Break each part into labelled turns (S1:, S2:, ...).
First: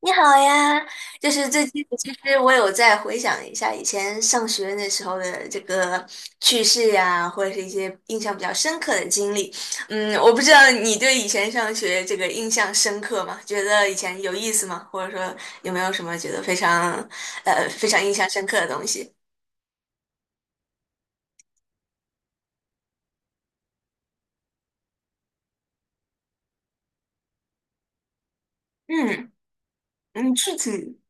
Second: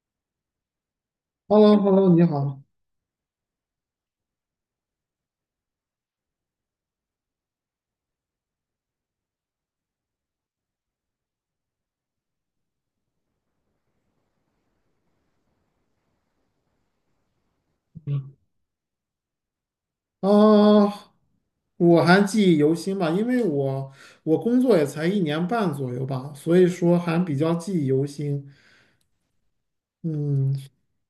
S1: 你好呀，就是
S2: h e l l
S1: 最
S2: o
S1: 近
S2: h e l l o
S1: 其
S2: 你
S1: 实我
S2: 好。
S1: 有在回想一下以前上学那时候的这个趣事呀，或者是一些印象比较深刻的经历。嗯，我不知道你对以前上学这个印象深刻吗？觉得以前有意思吗？或者说有没有什么觉得非常非常印象
S2: 嗯，
S1: 深刻的东西？
S2: 啊，我还记忆犹新吧，因为我工作也才1年半左右吧，所以说还比较记忆犹新。
S1: 嗯嗯，
S2: 嗯，
S1: 具体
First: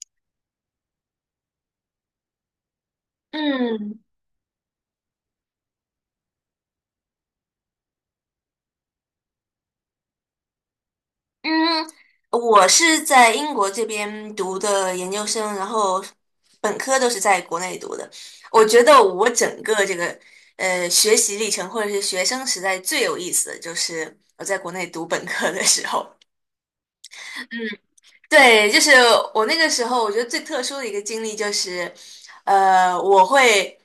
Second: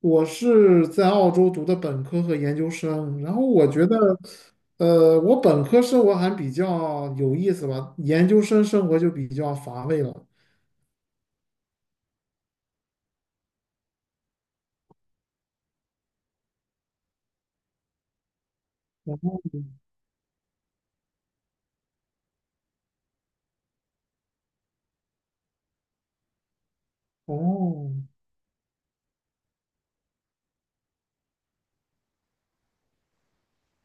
S2: 我是在澳洲读的本科和研究生，然后我觉得，
S1: 嗯。
S2: 我本科生活还比较有意思吧，研究生生活就比较乏味了。
S1: 嗯，我是在英国这边读的研究生，然后本科都是在国内读的。我觉得我整个这个学习历程或者是学生时代最有意思的就是我在国内读本科的时候。嗯，
S2: 哦，
S1: 对，就是我那个时候，我觉得最特殊的一个经历就是，我会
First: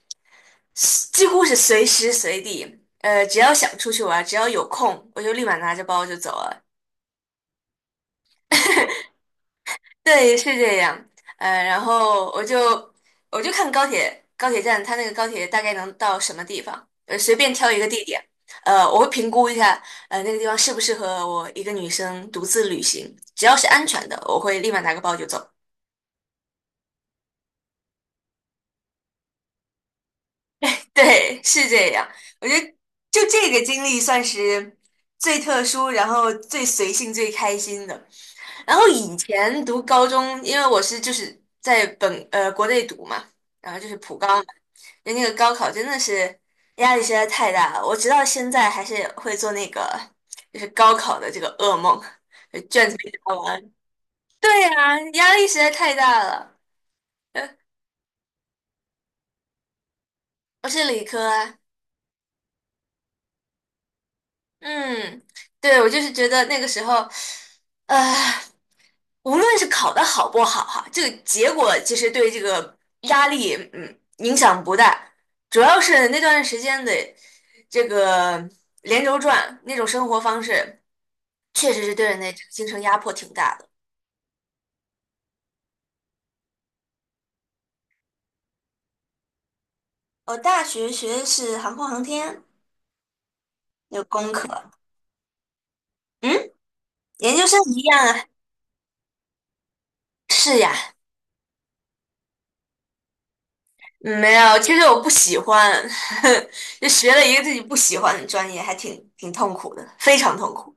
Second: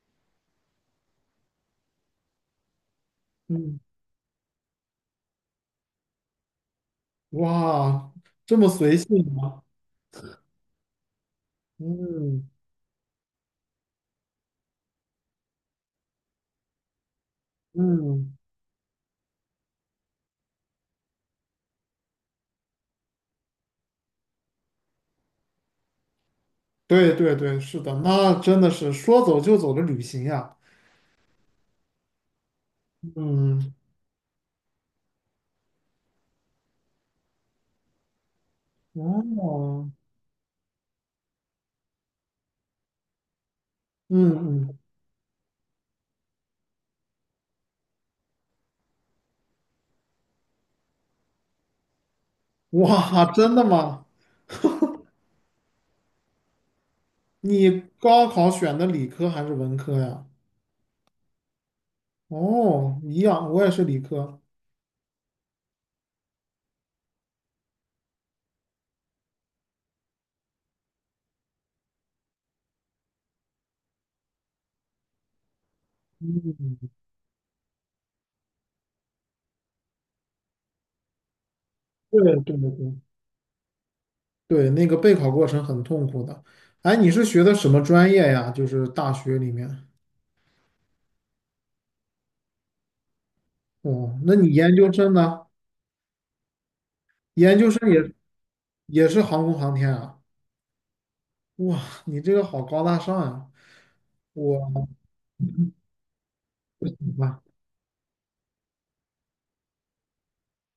S1: 几乎是随时随地，只要想
S2: 嗯，
S1: 出去玩，只要有空，我就立马拿着包就走了。
S2: 哇，这么随性吗？
S1: 对，是这样。然后我
S2: 嗯
S1: 就我就看高铁站，它那个高铁大概能到什么地方，随便挑一个地点，
S2: 嗯。
S1: 我会评估一下，那个地方适不适合我一个女生独自旅行。只要是安全的，我会立马拿个包就走。
S2: 对对对，是的，那真的是说走就走的旅行呀。
S1: 对，是这样。我觉得就这个
S2: 嗯，
S1: 经历算是最特殊，然后最随性、最开心的。然后以前读
S2: 哦，
S1: 高中，因为我是就是在国内读嘛，然后就是普高
S2: 嗯
S1: 嘛，
S2: 嗯，
S1: 就那个高考真的是压力实在太大了，我直到现在还是会做那个就是高考的这个噩梦，就卷子没
S2: 哇，
S1: 答
S2: 真
S1: 完。
S2: 的吗？
S1: 对呀，压力实在太大了。呃，
S2: 你高考选的理科还是文科呀？
S1: 我是理科啊，
S2: 哦，一样，我也是理科。
S1: 嗯，对，我就是觉得那个时候，呃。无论是考得好不好哈，这个结果其实对这个压力影响不大，主要是那段时间的这个连轴转那种生活方式，确实是对人
S2: 对
S1: 的这个
S2: 对
S1: 精
S2: 对
S1: 神
S2: 对，
S1: 压迫挺大的。
S2: 对那个备考过程很痛苦的。哎，你是学的什么专业呀？就是大学里面。
S1: 我大学学的是航空航天，有
S2: 哦，
S1: 工
S2: 那
S1: 科，
S2: 你研究生呢？
S1: 嗯，研究
S2: 研
S1: 生
S2: 究
S1: 一
S2: 生
S1: 样
S2: 也
S1: 啊，
S2: 也是航空航天啊？
S1: 是呀，
S2: 哇，你这个好高大上呀！
S1: 嗯没有，其实
S2: 我。
S1: 我不喜欢，就学了一个自己不喜欢的专业，还挺痛苦的，非常痛苦。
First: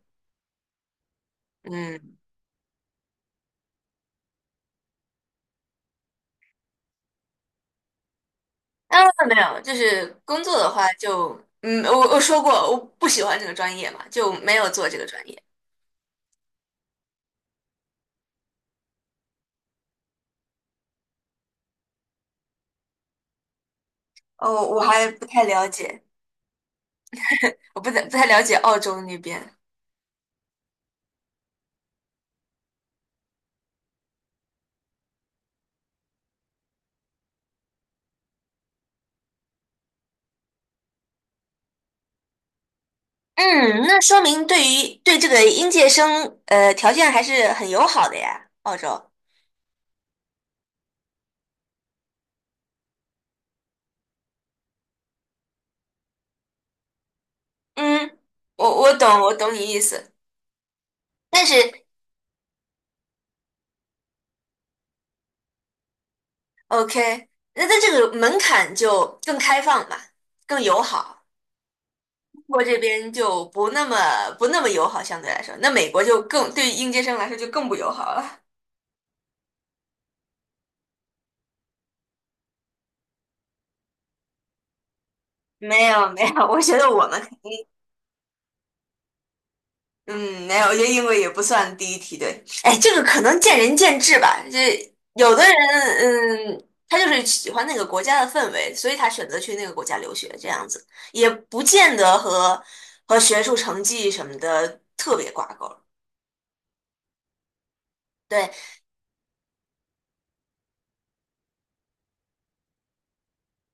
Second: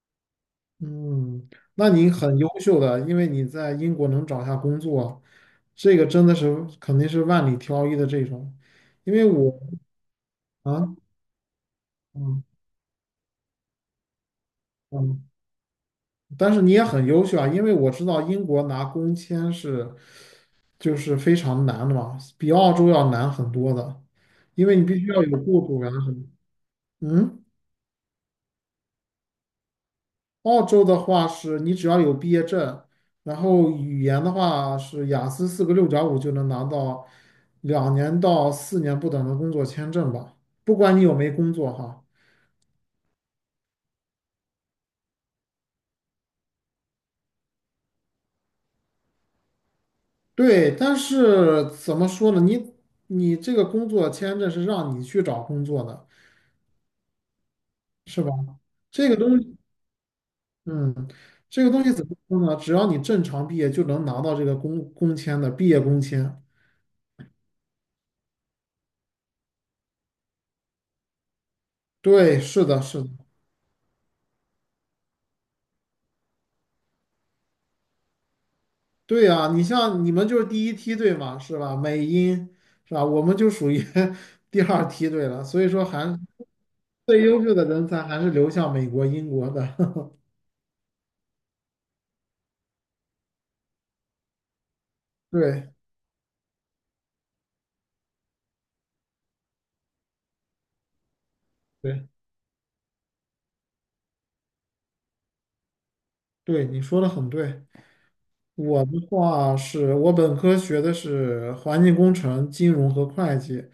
S2: 嗯，那你
S1: 嗯。
S2: 很优秀的，因为你在英国能找下工作，这个真的是肯定是万里挑一的这种。
S1: 啊，
S2: 因为
S1: 没
S2: 我
S1: 有，就是工作的话
S2: 啊，
S1: 就，嗯，我说
S2: 嗯
S1: 过我不喜欢这个专业嘛，就没有做这个专
S2: 嗯，
S1: 业。
S2: 但是你也很优秀啊，因为我知道英国拿工签是就是非常难的嘛，比澳洲要难很多的，
S1: 哦，
S2: 因为
S1: 我
S2: 你必须
S1: 还
S2: 要
S1: 不
S2: 有
S1: 太
S2: 雇
S1: 了
S2: 主啊
S1: 解，
S2: 什么。嗯。
S1: 我不太了解澳洲那边。
S2: 澳洲的话是你只要有毕业证，然后语言的话是雅思四个6.5就能拿到2年到4年不等的工作签证吧，不管你有没工作哈。
S1: 嗯，那说明对于对这个应届生，条件还是很友好的呀，澳洲。
S2: 对，但是怎么说呢？你这个工作签证是让你去找工作的，
S1: 嗯，
S2: 是吧？
S1: 我
S2: 这个
S1: 懂，我
S2: 东
S1: 懂
S2: 西，
S1: 你意思。
S2: 嗯，
S1: 但是
S2: 这个东西怎么说呢？只要你正常毕业就能拿到这个工签的毕业工签。
S1: ，OK，那它这个门槛就更开放嘛，更友好。
S2: 对，
S1: 中国
S2: 是
S1: 这
S2: 的，是的。
S1: 边就不那么友好，相对来说，那美国就更对于应届生来说就更不友好了。
S2: 对呀，你像你们就是第一梯队嘛，是吧？美英是吧？我们就属于 第二梯队了，所以
S1: 没
S2: 说
S1: 有
S2: 还
S1: 没有，我觉 得我们
S2: 最优秀的人才还是流向美国、英国的。
S1: 嗯没有，我觉得英国也不算第一梯队。哎，这个可能见仁见智吧。这有的
S2: 对
S1: 人嗯，他就是喜欢那个国家的氛围，所以他选择去那个国家留学，这样子也不见
S2: 对
S1: 得和学术成绩什么的特别挂钩。
S2: 对，你说的很对。
S1: 对，
S2: 我的话是我本科学的是环境工程、金融和会计，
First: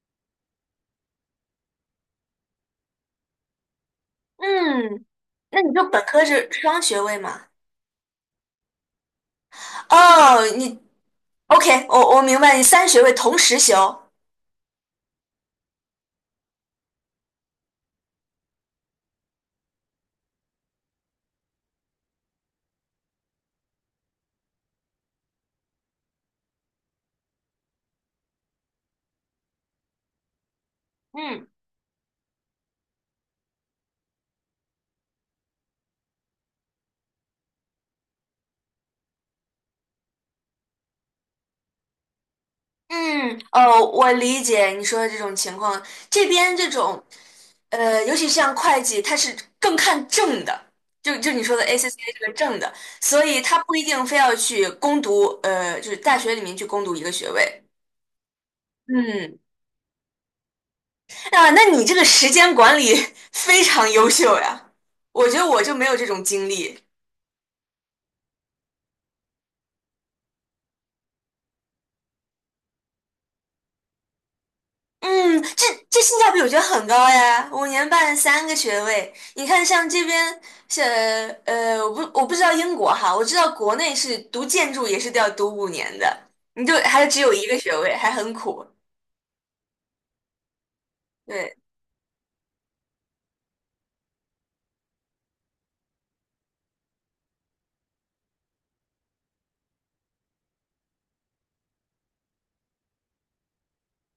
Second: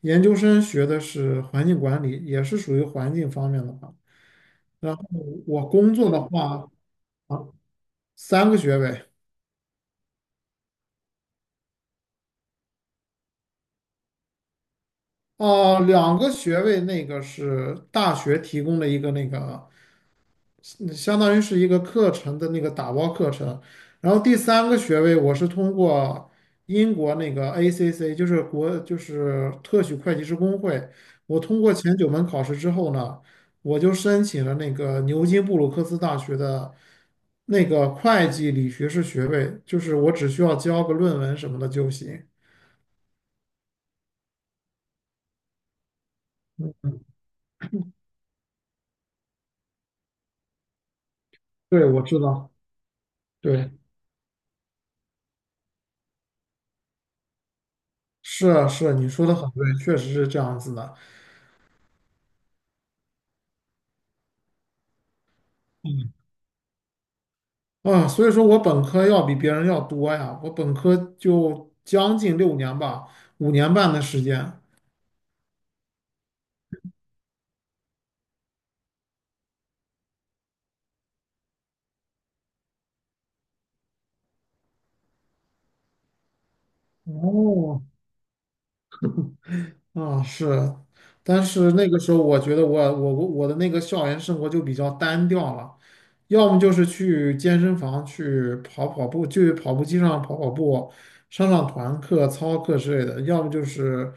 S2: 研究生学的是环境管理，也是属于环境方面的吧。然后
S1: 嗯，那
S2: 我
S1: 你就
S2: 工
S1: 本
S2: 作的
S1: 科是
S2: 话，
S1: 双学位嘛？
S2: 三个学位。
S1: 哦，你。OK，我明白你3学位同时修。
S2: 哦，两个学位，那个是大学提供的一个那个，嗯相当于是一个课程的那个打包课程。然后第三个学位，我是通过英国那个 ACC,就是国就是特许会计师工会，我
S1: 嗯，
S2: 通过前九门考试之后呢，我就申请了那个牛津布鲁克斯大学的那个会计理学士学位，就是我只需要交个论文什么的就行。
S1: 嗯，哦，我理解你说的这种情况。这边这种，尤其像会计，它是更看证的，就你说的
S2: 对，我
S1: ACCA
S2: 知
S1: 这个
S2: 道，
S1: 证的，所以他
S2: 对。
S1: 不一定非要去攻读，就是大学里面去攻读一个学位。
S2: 是啊是啊，你说的
S1: 嗯，
S2: 很对，确实是这样子的。
S1: 啊，那你这个时间管理 非常优秀呀，我觉得我就没有这
S2: 嗯，
S1: 种经历。
S2: 啊，所以说我本科要比别人要多呀，我本科就将近6年吧，5年半的时间。
S1: 嗯，这性价比我觉得很高呀，5年半3个学位。你看，像这边，像我不知道英国哈，我知道国内是读建筑也是都要读五年的，你就还只有一个学
S2: 哦，
S1: 位，还很苦。
S2: 啊，是，但
S1: 对，
S2: 是那个时候我觉得我的那个校园生活就比较单调了，要么就是去健身房去跑跑步，去跑步机上跑跑步，上上团课、操课之类的，要么就是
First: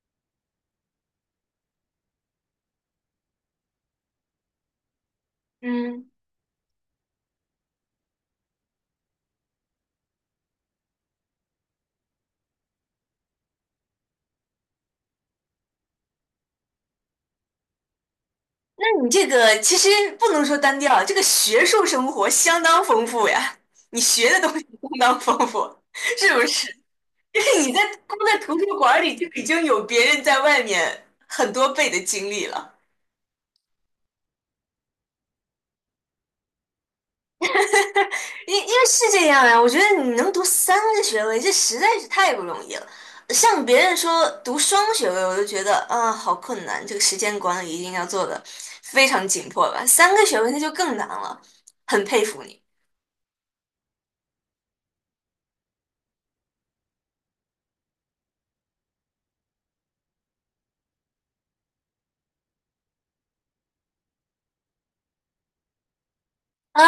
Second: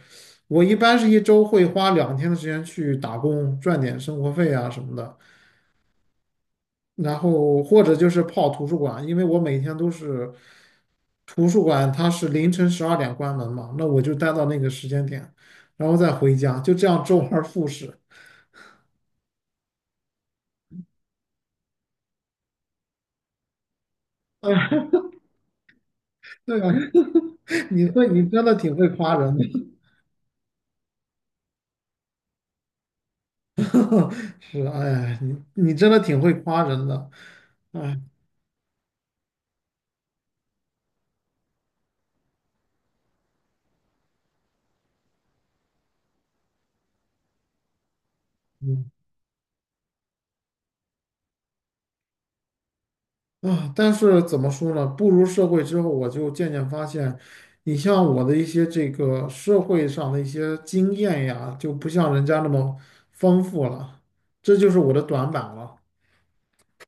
S2: 我一般是一周会花2天的时间去打工，赚点生活费啊什么的。
S1: 嗯，
S2: 然后或者就是泡图书馆，因为我每天都是图书馆，它是凌晨12点关门嘛，那我就待到那个时间点，然后再回家，就这样周而复始
S1: 那你这个其实不能说单调，这个学术生活相当丰富呀，你学的
S2: 哎
S1: 东西
S2: 呀
S1: 相当丰富，是不
S2: 对
S1: 是？
S2: 啊，
S1: 就是 你在光
S2: 你
S1: 在
S2: 真的
S1: 图书
S2: 挺会
S1: 馆里
S2: 夸
S1: 就
S2: 人
S1: 已
S2: 的，
S1: 经有别人在外面很多倍的经历了。
S2: 是，哎呀你真的挺会夸人的，哎，
S1: 因为是这样呀，我觉得你能读三个学位，这实在是太不容易了。像别人说读双学位，我就觉得啊，好困难，这个时间管理一定要做的
S2: 嗯，
S1: 非常紧迫吧。三个学位那就更难了，很佩服你。
S2: 啊，但是怎么说呢？步入社会之后，我就渐渐发现，你像我的一些这个社会上的一些经验呀，就不像人家那么丰富了，这就是我的短板了。
S1: 啊，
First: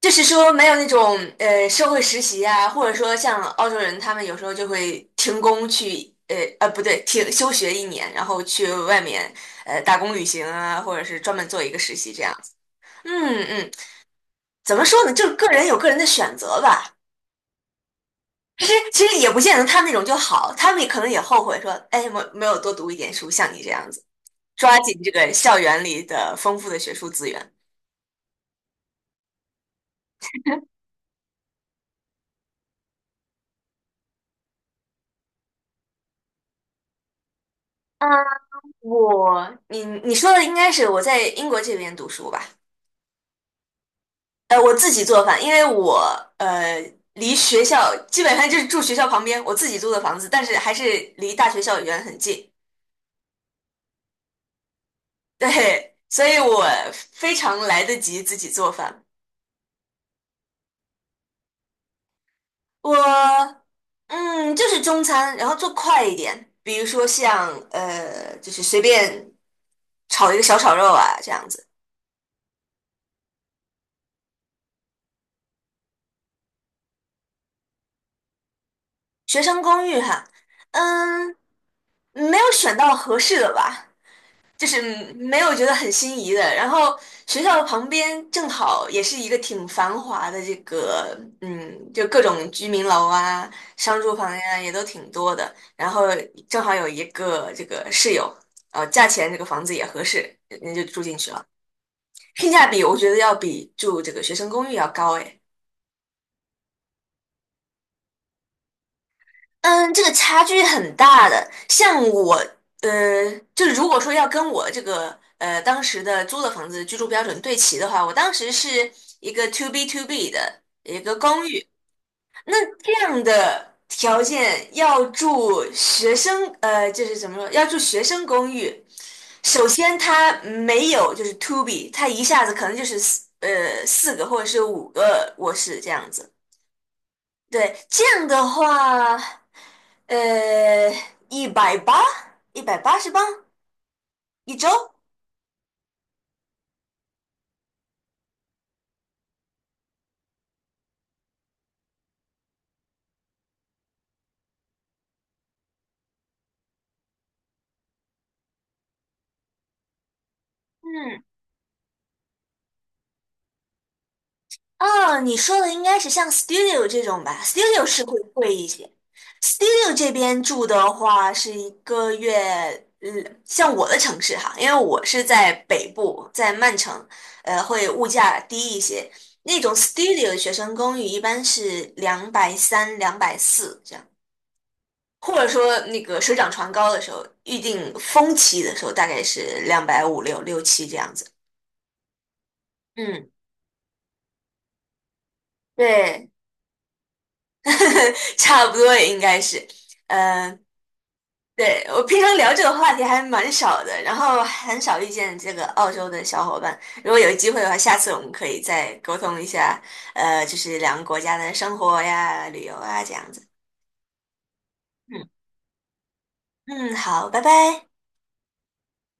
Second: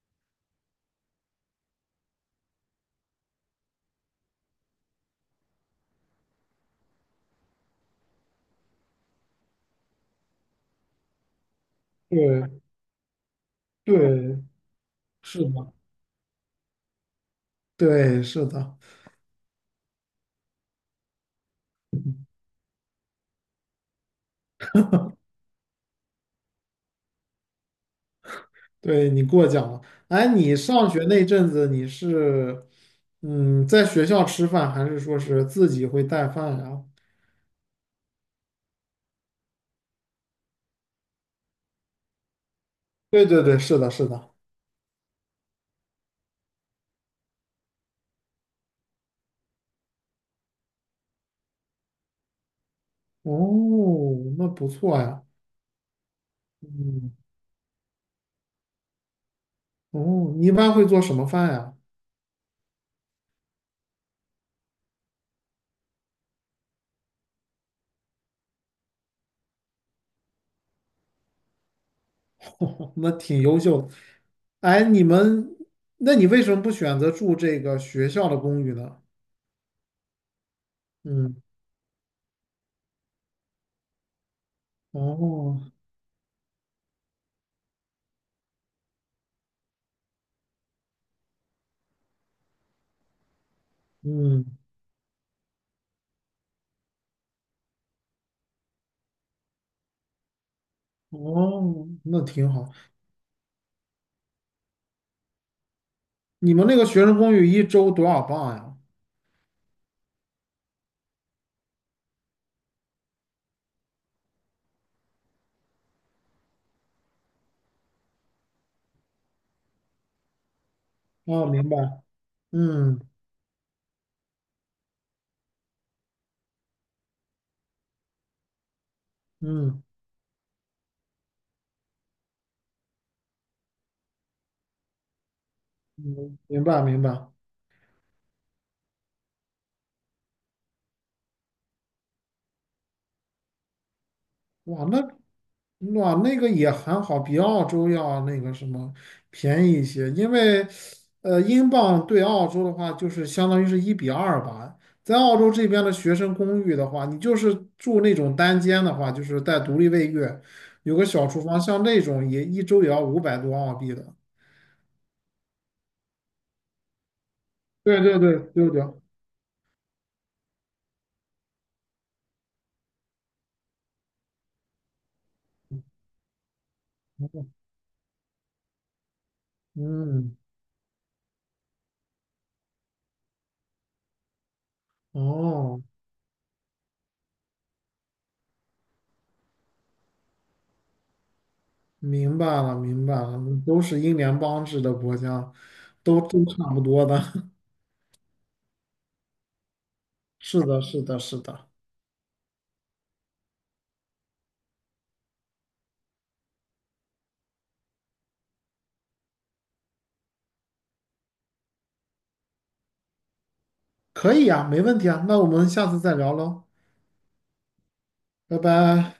S1: 就是说没有那种社会实习啊，或者说像澳洲人，他们有时候就会停工去不对，停休学一年，然后去外面打工旅行啊，或者是专门做一个实习这样
S2: 对
S1: 子。嗯嗯，
S2: 对，
S1: 怎么说呢？就是
S2: 是
S1: 个人
S2: 的，
S1: 有个人的选择吧。
S2: 对是
S1: 其实
S2: 的，
S1: 其实也不见得他那种就好，他们也可能也后悔说，哎，没有多读一点书，像你这样子，抓紧这个校园里的丰富的学术资源。
S2: 对你过奖了。哎，你上学那阵子，你是在学校吃饭，还是说是自己会带饭呀？
S1: 嗯，你说的应该是我在英国这边读书吧？
S2: 对对对，是的，是的。
S1: 我自己做饭，因为我呃离学校基本上就是住学校旁边，我自己租的房子，但是还是离大学校园很近，
S2: 哦，那不错呀。
S1: 对，所以我
S2: 嗯。
S1: 非常来得及自己做饭。
S2: 哦，你一般会做什么饭呀？
S1: 我嗯，就是中餐，然后做快一点，比如说像就是随便炒一个小炒肉啊这样子。
S2: 那挺优秀的。哎，你们，那你为什么不选择住这个学校的公寓呢？
S1: 学生公寓哈，嗯，
S2: 嗯，
S1: 没有选到合适的吧。就是没有
S2: 哦，
S1: 觉得很心仪的。然后学校旁边正好也是一个挺繁华的这个，嗯，就各种居民楼啊、商住房
S2: 嗯，
S1: 呀、也都挺多的。然后正好有一个这个室友，价钱这个房子也合适，人家就住进去了，
S2: 哦，那挺
S1: 性价
S2: 好。
S1: 比我觉得要比住这个学生公寓要高诶。
S2: 你们那个学生公寓一周多少磅呀？
S1: 嗯，这个差距很大的。像我，就如果说要跟我这个当时的租的房子居住标准对齐的话，我当时是一个 to B 的一个公
S2: 哦，
S1: 寓。
S2: 明白。
S1: 那这
S2: 嗯
S1: 样的条件要住学生，就是怎么说，要住学生公寓，首
S2: 嗯
S1: 先它没有就是 to B，它一下子可能就是4个或者是5个卧室这样子。
S2: 嗯，明白明白。
S1: 对，这样的话，呃，一百八，180磅1周。
S2: 哇，那个也还好，比澳洲要那个什么便宜一些，因为英镑对澳洲的话就是相当于是1:2吧。在澳洲这边的学生公寓的话，你就是住那种单间的话，就是带独立卫浴，有个
S1: 嗯，
S2: 小厨房，像那种也一周也要500多澳币的。
S1: 啊，你说的应该是像 studio 这种吧？studio
S2: 对
S1: 是会
S2: 对对
S1: 贵一
S2: 对对，
S1: 些。studio 这边住的话是一个月，嗯，像我的城市哈，因为我是在北部，在曼城，会物价低一些。那种 studio 的
S2: 嗯，
S1: 学生公寓一般是230、240或者说
S2: 哦，
S1: 那个水涨船高的时候，预定峰期的时候大概是两百五六六七这样子。
S2: 明白了明白
S1: 嗯，
S2: 了，都是英联邦制的国家，都
S1: 对，
S2: 都差不多的。
S1: 差不多也应该是。嗯、
S2: 是的，是的，是的。
S1: 对，我平常聊这个话题还蛮少的，然后很少遇见这个澳洲的小伙伴。如果有机会的话，下次我们可以再沟通一下，就是2个国家的生活呀、旅游啊这样子。
S2: 可以呀，没问题
S1: 嗯
S2: 啊，那我们下次再聊喽，
S1: 嗯，好，拜拜。
S2: 拜拜。